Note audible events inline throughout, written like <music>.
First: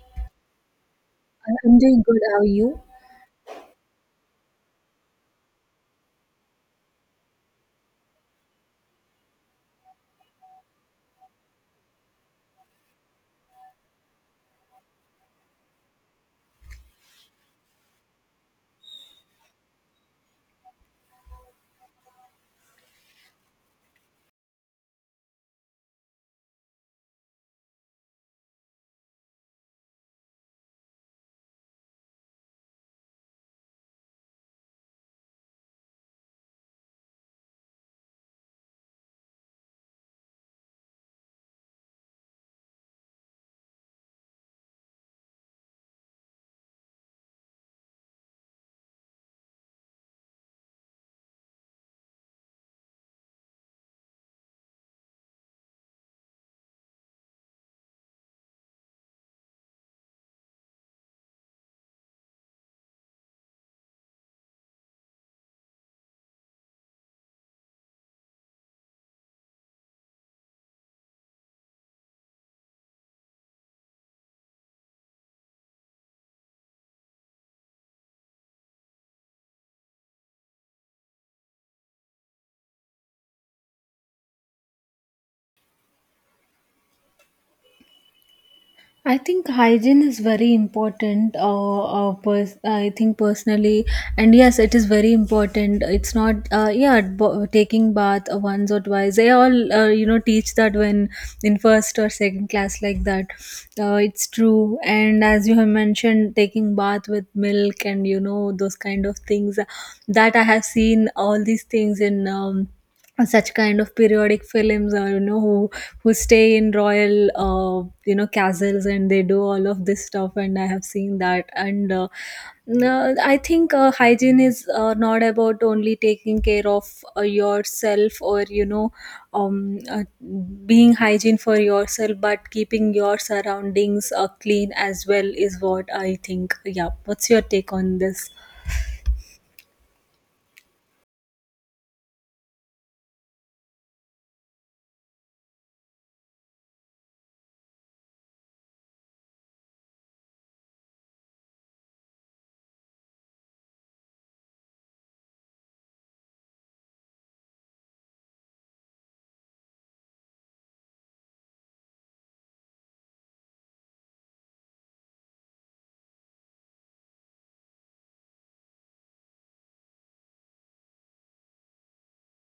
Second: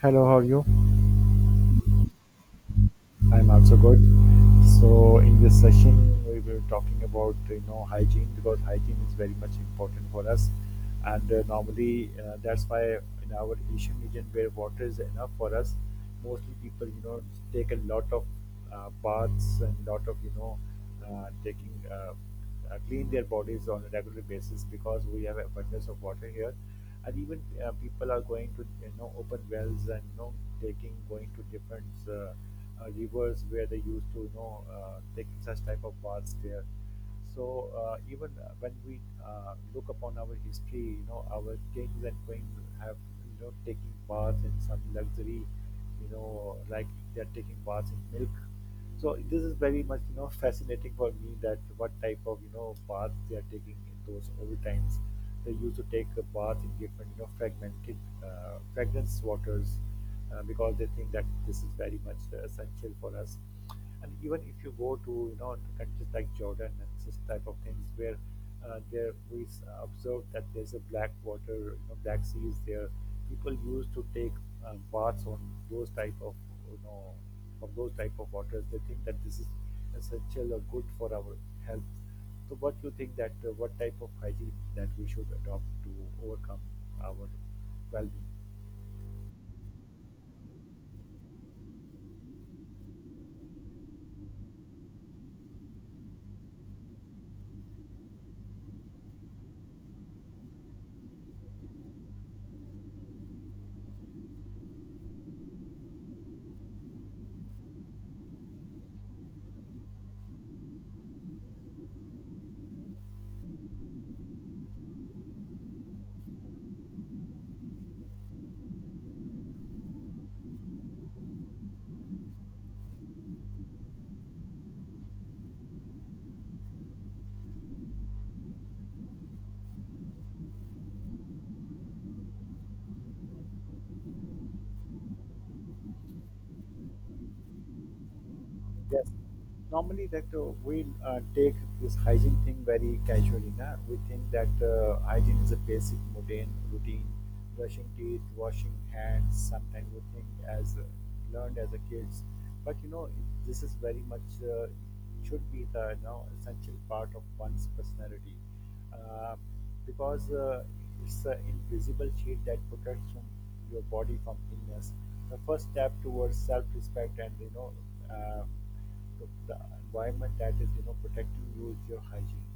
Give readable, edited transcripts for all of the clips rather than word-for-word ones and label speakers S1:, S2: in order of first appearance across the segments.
S1: Hello, how are you?
S2: I'm doing good. How are you?
S1: I'm also good. So in this session, we were talking about hygiene because hygiene is very much important for us, and normally that's why in our Asian region where water is enough for us, mostly people take a lot of baths and lot of taking clean their bodies on a regular basis because we have abundance of water here, and even people are going to open wells and taking going to different. Uh, Rivers where they used to take such type of baths there so even when we look upon our history, our kings and queens have taking baths in some luxury, like they're taking baths in milk. So this is very much fascinating for me that what type of path they are taking in those old times. They used to take a bath in different, fragmented fragrance waters because they think that this is very much essential for us. And even if you go to, to countries like Jordan and such type of things where there we s- observed that there's a black water, black sea is there. People used to take baths on those type of you know from those type of waters. They think that this is essential or good for our health. So, what you think that what type of hygiene that we should adopt to overcome our well-being?
S2: I think hygiene is very important. I think personally, and yes, it is very important. It's not, yeah, b- Taking bath once or twice, they all, teach that when in first or second class like that. It's true. And as you have mentioned, taking bath with milk and you know those kind of things, that I have seen all these things in. Such kind of periodic films, or you know, who stay in royal, you know, castles and they do all of this stuff, and I have seen that. And no, I think, hygiene is, not about only taking care of, yourself, or you know, um, uh, being hygiene for yourself, but keeping your surroundings, clean as well, is what I think. Yeah, what's your take on this?
S1: Yes. Normally, that we take this hygiene thing very casually. Na? We think that hygiene is a basic mundane routine, brushing teeth, washing hands. Sometimes we think as learned as a kids, but this is very much should be the, essential part of one's personality, uh, because it's an invisible shield that protects from your body from illness. The first step towards self-respect and uh, the environment that is protecting you is your hygiene.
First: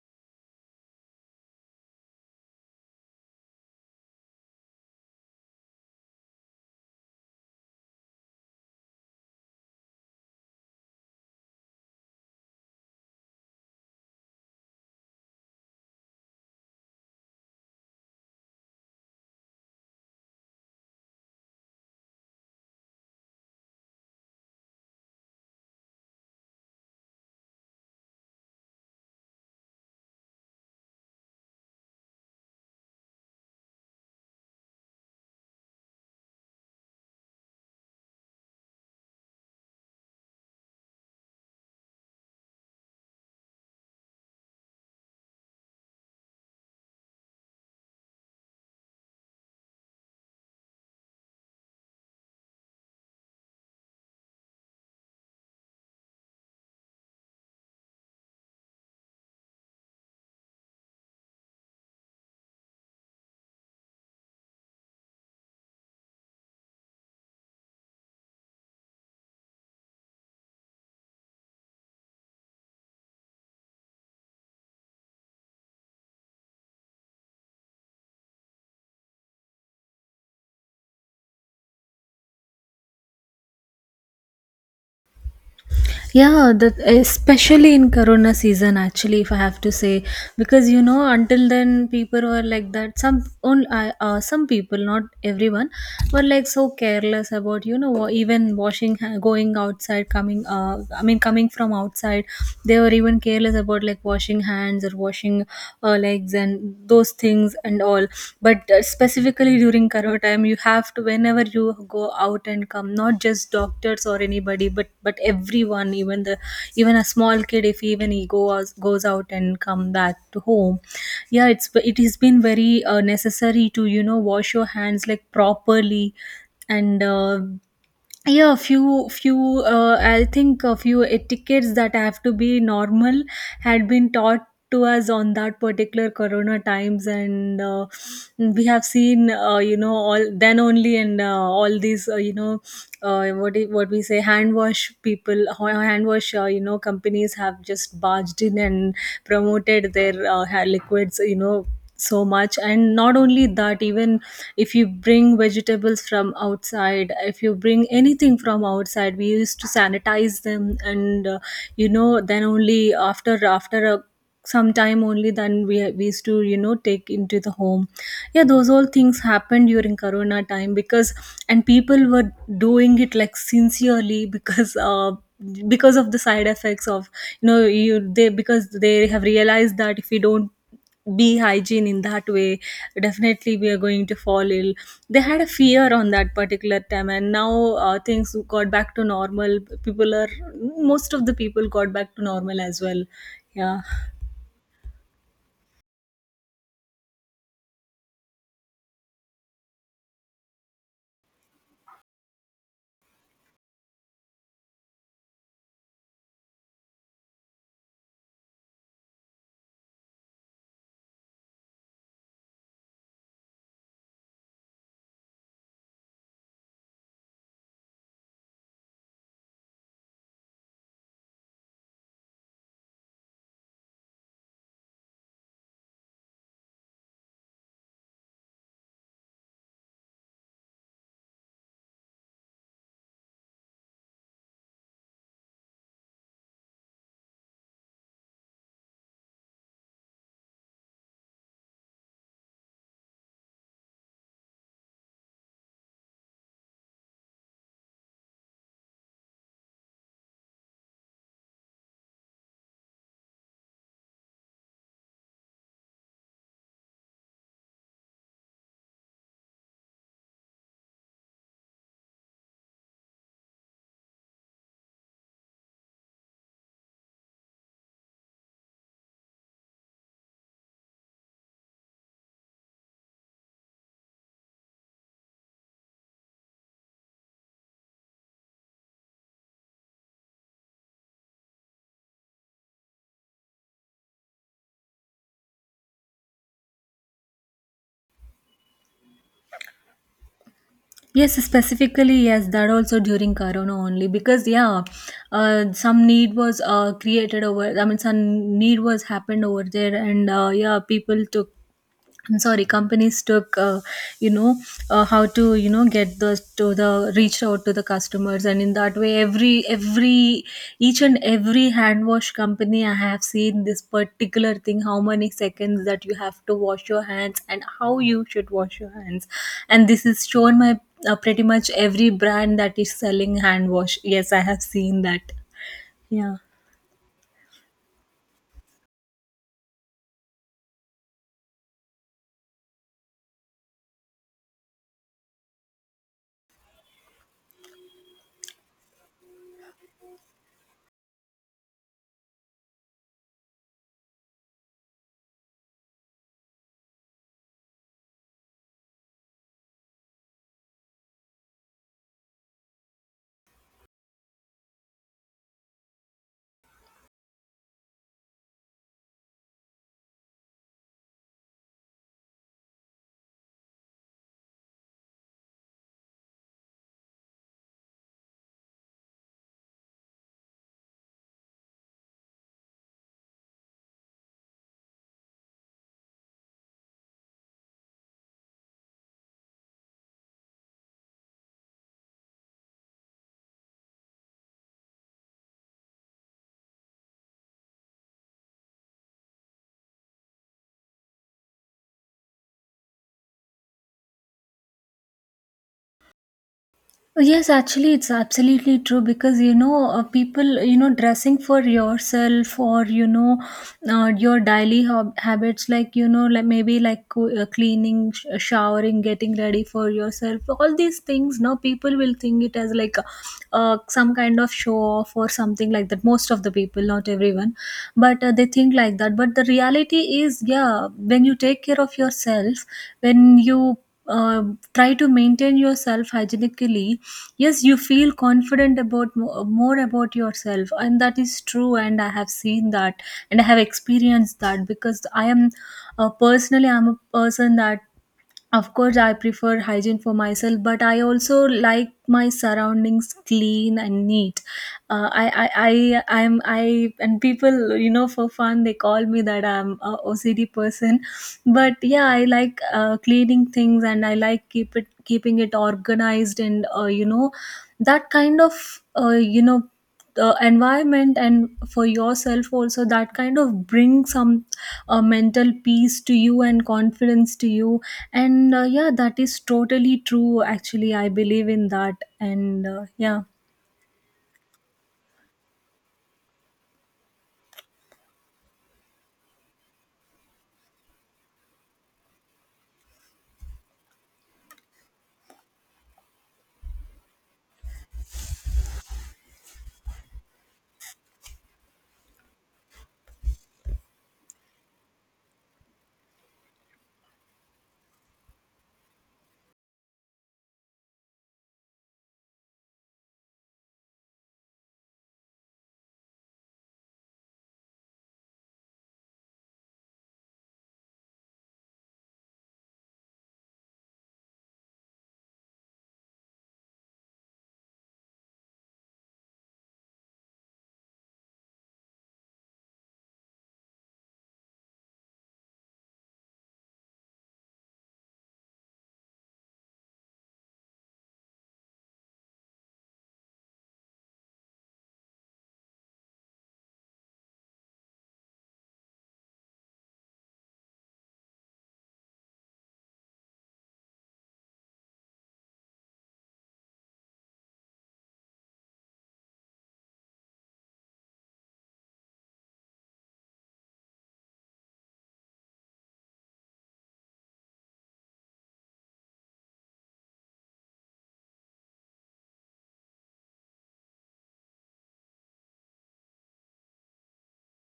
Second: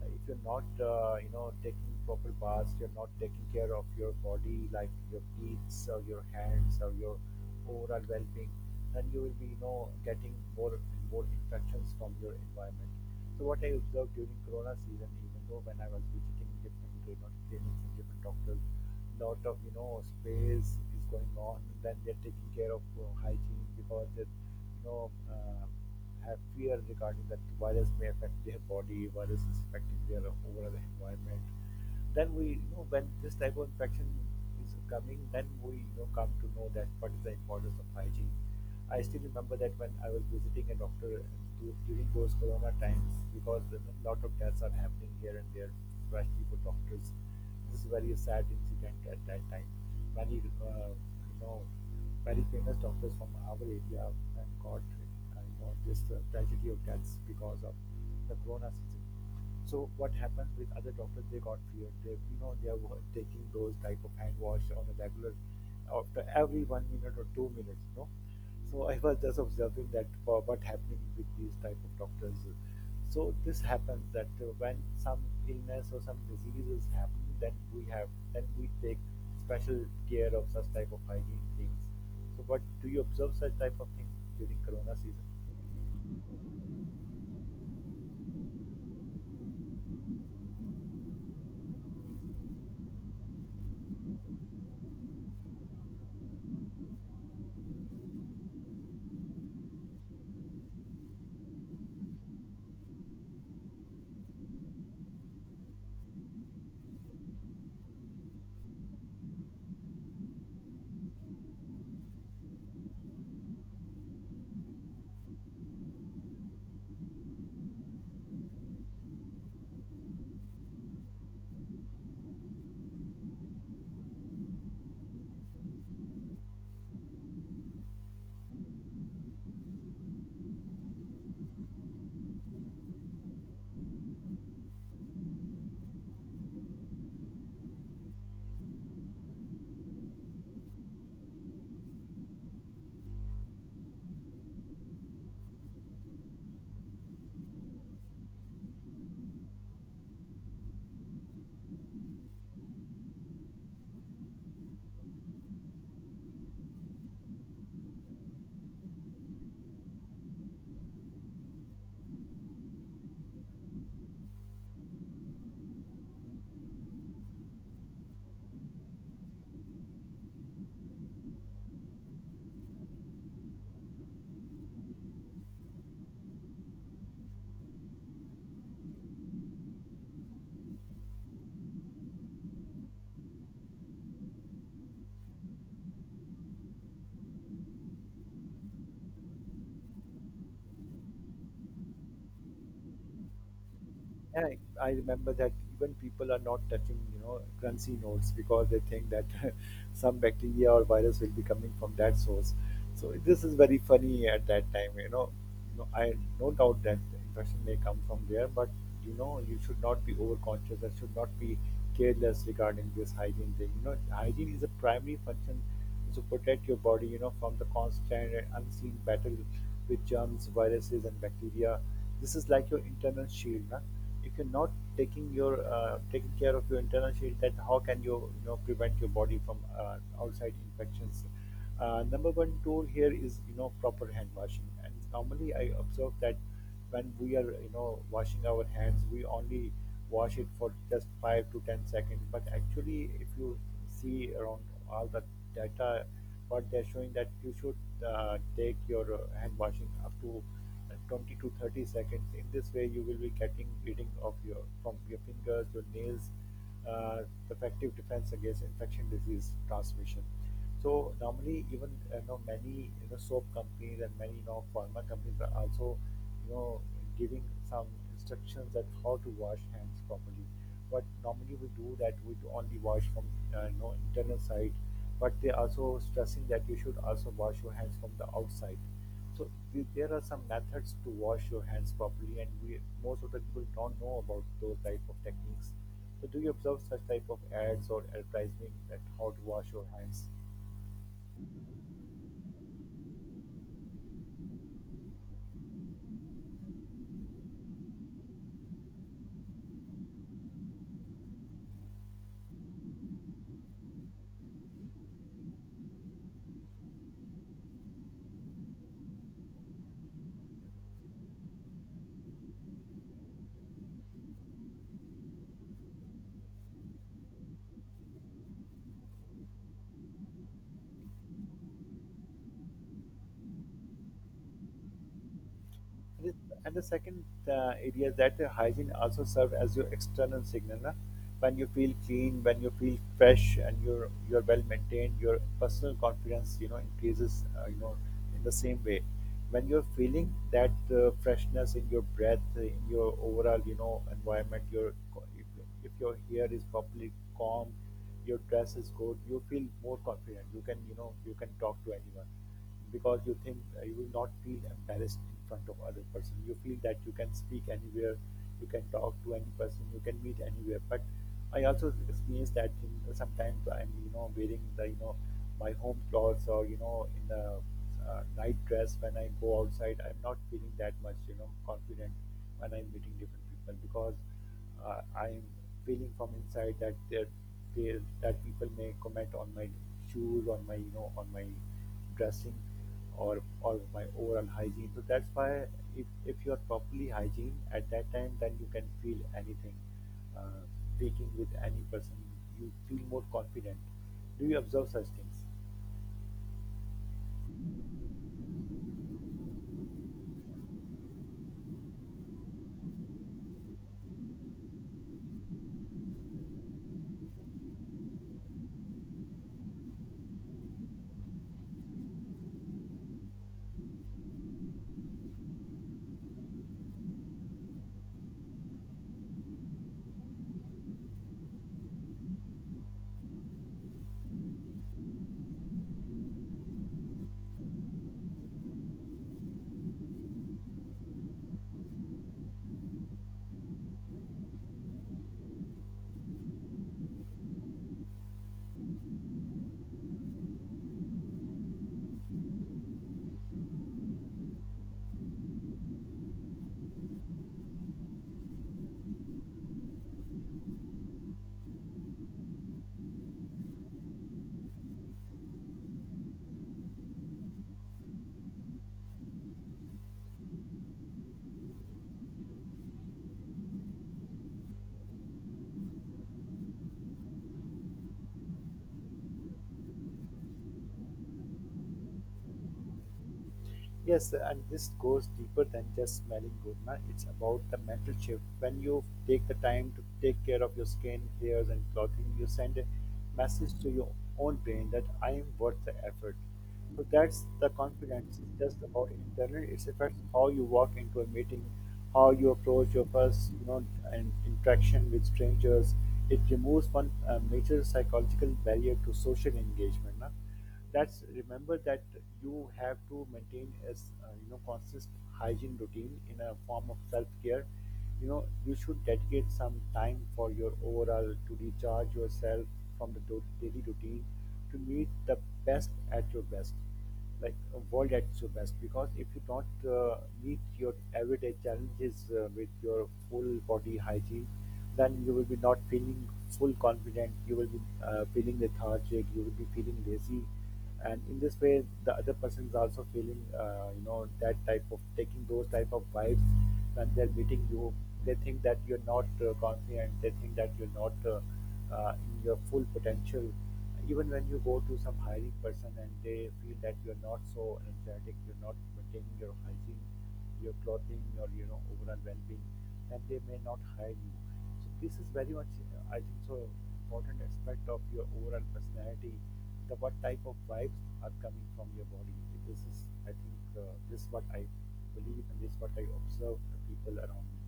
S1: If you're not taking proper baths, you're not taking care of your body like your teeth or your hands or your overall well-being, then you will be getting more and more infections from your environment. So what I observed during Corona season, even though when I was visiting different, clinics and different doctors, lot of space is going on. Then they're taking care of hygiene because they have fear regarding that virus may affect their body, virus is affecting their overall environment. Then we when this type of infection is coming, then we come to know that what is the importance of hygiene. I still remember that when I was visiting a doctor during those corona times, because a lot of deaths are happening here and there, especially for doctors. This is very sad incident at that time. Many, very famous doctors from our area and got, this tragedy of deaths because of the corona season. So what happened with other doctors? They got feared. They, they were taking those type of hand wash on a regular after every 1 minute or 2 minutes. So I was just observing that for what happening with these type of doctors. So this happens that when some illness or some disease is happening, then we have then we take special care of such type of hygiene things. So what do you observe such type of things during Corona season?
S2: Yeah, that especially in Corona season, actually, if I have to say, because you know, until then, people were like that. Some only, some people, not everyone, were like so careless about, you know, even washing, going outside, coming. I mean, coming from outside, they were even careless about like washing hands or washing, legs and those things and all. But specifically during corona time, you have to, whenever you go out and come, not just doctors or anybody, but everyone, even a small kid, if even he goes out and come back to home. Yeah, it's, it has been very, necessary to, you know, wash your hands like properly. And Yeah, few few I think a few etiquettes that have to be normal had been taught to us on that particular corona times. And We have seen, you know, all then only. And All these, you know, what we say, hand wash people, hand wash, you know, companies have just barged in and promoted their, liquids, you know, so much. And not only that, even if you bring vegetables from outside, if you bring anything from outside, we used to sanitize them. And You know, then only, after a some time, only then we used to, you know, take into the home. Yeah, those all things happened during corona time, because, and people were doing it like sincerely, because of the side effects of, you know, you they because they have realized that if we don't be hygiene in that way, definitely we are going to fall ill. They had a fear on that particular time, and now, things got back to normal. People are, most of the people got back to normal as well. Yeah.
S1: Yeah, I remember that even people are not touching, crunchy notes because they think that <laughs> some bacteria or virus will be coming from that source. So this is very funny at that time, I no doubt that the infection may come from there, but you should not be overcautious and should not be careless regarding this hygiene thing. Hygiene is a primary function to protect your body, from the constant and unseen battle with germs, viruses, and bacteria. This is like your internal shield, na? If you're not taking your taking care of your internal shield, then how can you you know prevent your body from outside infections. Number one tool here is proper hand washing, and normally I observe that when we are washing our hands, we only wash it for just 5 to 10 seconds. But actually, if you see around all the data, what they're showing that you should take your hand washing up to 20 to 30 seconds. In this way, you will be getting rid of your from your fingers, your nails, uh, effective defense against infection disease transmission. So normally, even many soap companies and many pharma companies are also you know giving some instructions that how to wash hands properly. But normally we do that we do only wash from internal side, but they also stressing that you should also wash your hands from the outside. So th- there are some methods to wash your hands properly, and we most of the people don't know about those type of techniques. So do you observe such type of ads or advertising that how to wash your hands?
S2: Yes, specifically, yes, that also during Corona only. Because yeah, some need was, created over. I mean, some need was happened over there, and, yeah, people took. I'm sorry, companies took, you know, how to, you know, get those to the reach out to the customers. And in that way, every each and every hand wash company, I have seen this particular thing, how many seconds that you have to wash your hands and how you should wash your hands. And this is shown by, pretty much every brand that is selling hand wash. Yes, I have seen that.
S1: And the,
S2: Yeah.
S1: and the second area is that the hygiene also serves as your external signal. Na? When you feel clean, when you feel fresh, and you're well maintained, your personal confidence, increases. In the same way, when you're feeling that freshness in your breath, in your overall, environment, your co- if your hair is properly calm, your dress is good, you feel more confident. You can, you can talk to anyone because you think you will not feel embarrassed in front of other person. You feel that you can speak anywhere, you can talk to any person, you can meet anywhere, but I also experience that thing sometimes I'm wearing the my home clothes or in a night dress. When I go outside, I'm not feeling that much, confident when I'm meeting different people because uh, I'm feeling from inside that there that people may comment on my shoes, on my, on my dressing or my overall hygiene. So that's why if you are properly hygiene at that time, then you can feel anything. Uh, Speaking with any person, you feel more confident. Do you observe such things?
S2: Oh, yes, actually, it's absolutely true, because you know, people, you know, dressing for yourself, or you know, your daily habits, like you know, like maybe like cleaning, showering, getting ready for yourself, all these things. Now, people will think it as like, some kind of show off or something like that. Most of the people, not everyone, but, they think like that. But the reality is, yeah, when you take care of yourself, when you, uh, try to maintain yourself hygienically, yes, you feel confident about, more about yourself, and that is true, and I have seen that, and I have experienced that, because I am, personally, I'm a person that, of course, I prefer hygiene for myself, but I also like my surroundings clean and neat. And people, you know, for fun, they call me that I'm a OCD person. But yeah, I like, cleaning things, and I like keeping it organized, and, you know, that kind of, you know, the environment, and for yourself also, that kind of brings some, mental peace to you, and confidence to you. And Yeah, that is totally true, actually, I believe in that. And Yeah.
S1: Yes, and this goes deeper than just smelling good. Na? It's about the mental shift. When you take the time to take care of your skin, hairs, and clothing, you send a message to your own brain that I am worth the effort. So that's the confidence. It's just about internal. It affects how you walk into a meeting, how you approach your first, and interaction with strangers. It removes one major psychological barrier to social engagement. Na? That's remember that you have to maintain a consist hygiene routine in a form of self care. You should dedicate some time for your overall to recharge yourself from the daily routine to meet the best at your best, like world at your best. Because if you don't meet your everyday challenges with your full body hygiene, then you will be not feeling full confident. You will be feeling lethargic, you will be feeling lazy. And in this way the other person is also feeling, that type of taking those type of vibes. When they're meeting you, they think that you're not confident, they think that you're not in your full potential. Even when you go to some hiring person and they feel that you're not so energetic, you're not maintaining your hygiene, your clothing, your overall well-being, then they may not hire you. So this is very much, I think, so important aspect of your overall personality, the what type of vibes are coming from your body. This is, I think, this is what I believe and this is what I observe the people around me.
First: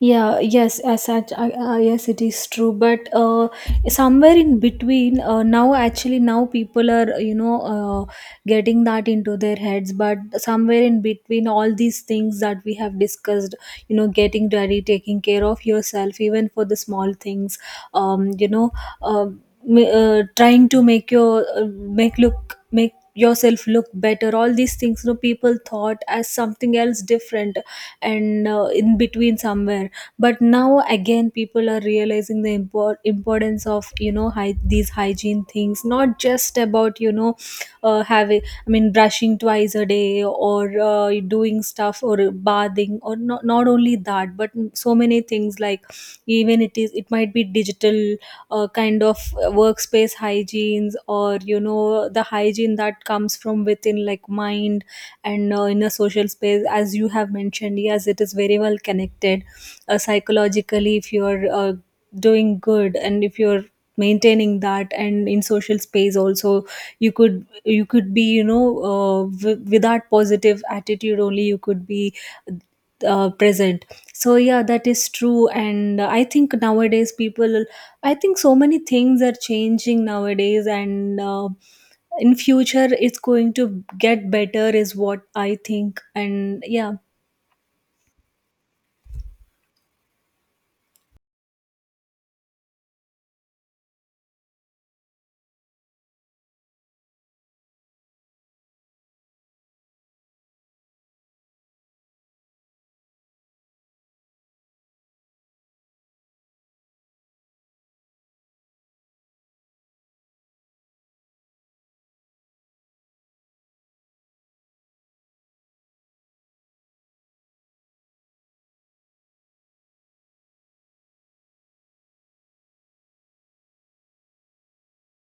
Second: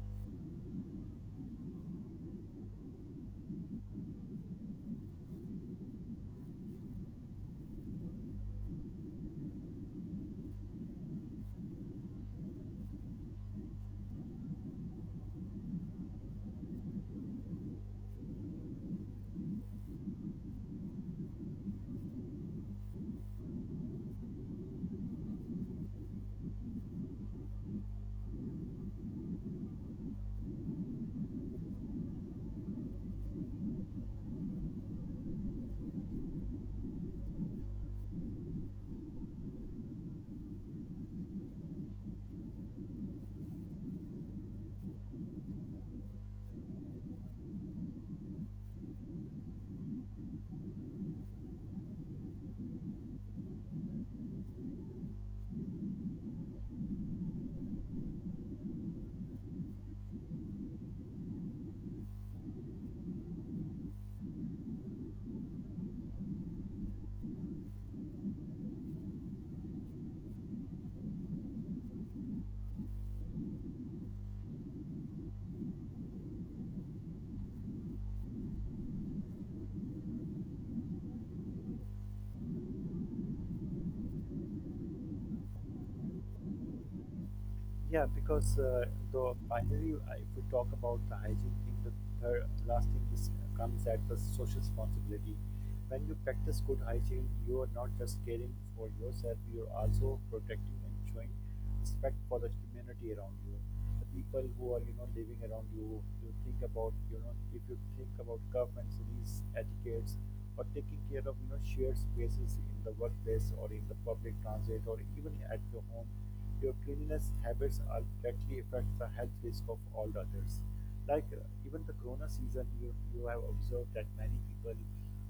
S2: Yeah, yes, as such. Yes, it is true, but somewhere in between, now, actually now people are, you know, uh, getting that into their heads. But somewhere in between all these things that we have discussed, you know, getting ready, taking care of yourself, even for the small things, you know, uh, trying to make your, make yourself look better, all these things, you know, people thought as something else different. And In between somewhere. But now again, people are realizing the importance of, you know, these hygiene things. Not just about, you know, having, I mean, brushing twice a day, or, doing stuff, or bathing or not only that, but so many things like, even it is, it might be digital, kind of, workspace hygienes, or you know, the hygiene that comes from within, like mind. And In a social space, as you have mentioned, yes, it is very well connected. Psychologically, if you're, doing good, and if you're maintaining that, and in social space also, you could be, you know, with that positive attitude only, you could be, present. So yeah, that is true. And I think nowadays people, I think so many things are changing nowadays. And In future it's going to get better is what I think. And yeah.
S1: Yeah, because the finally, if we talk about the hygiene thing, the third, last thing is comes at the social responsibility. When you practice good hygiene, you are not just caring for yourself; you are also protecting and showing respect for the community around you, the people who are living around you. You think about if you think about governments, these etiquettes, or taking care of shared spaces in the workplace or in the public transit or even at your home, your cleanliness habits directly affect the health risk of all others. Like even the corona season, you have observed that many people,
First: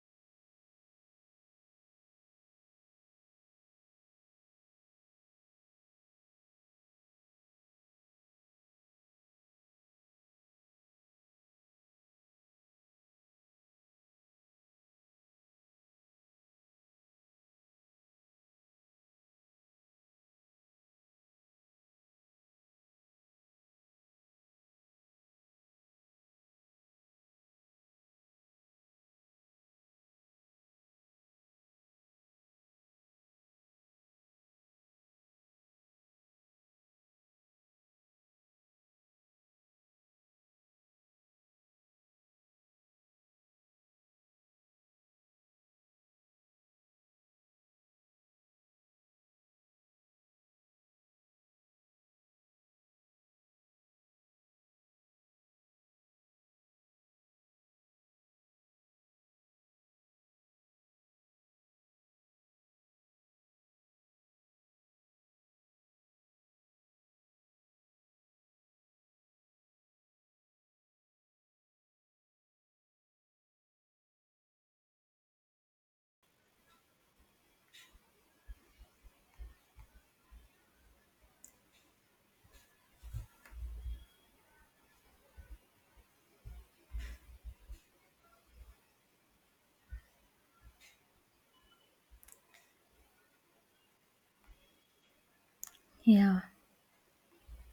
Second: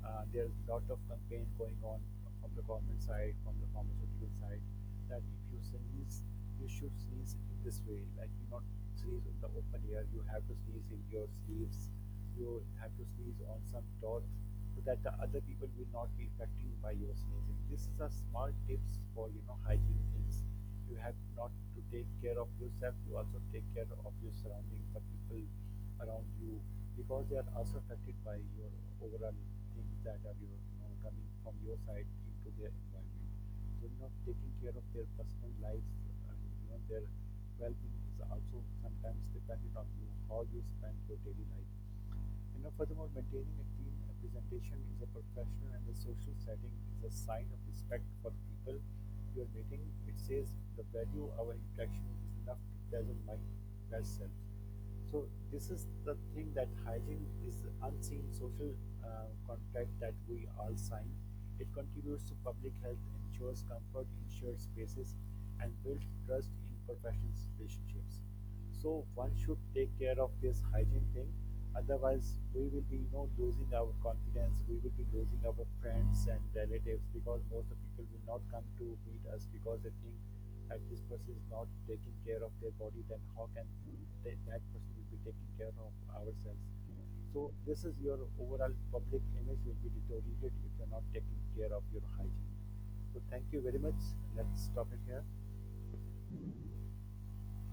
S1: there's a lot of campaign going on from the government side, from the pharmaceutical side, that if you sneeze, you should sneeze in this way. Like you not sneeze in the open air, you have to sneeze in your sleeves, you have to sneeze on some cloth so that the other people will not be affected by your sneezing. This is a small tips for hygiene things. You have not to take care of yourself, you also take care of your surrounding, the people around you, because they are also affected by your overall things that are your, coming from your side into their environment. So, taking care of their personal lives and, their well-being is also sometimes dependent on you, how you spend your daily life. Furthermore, maintaining a clean representation is a professional and a social setting is a sign of respect for the people you are meeting. It says the value of our interaction is enough to dazzle my best self. So this is the thing that hygiene is unseen social contract that we all sign. It contributes to public health, ensures comfort in shared spaces, and builds trust in professional relationships. So one should take care of this hygiene thing. Otherwise, we will be losing our confidence. We will be losing our friends and relatives because most of people will not come to meet us because they think if this person is not taking care of their body, then how can they, that person will be taking care of ourselves? So this is your overall public image will be deteriorated if you're not taking care of your hygiene. So thank you very much. Let's stop it here.
S2: Yeah.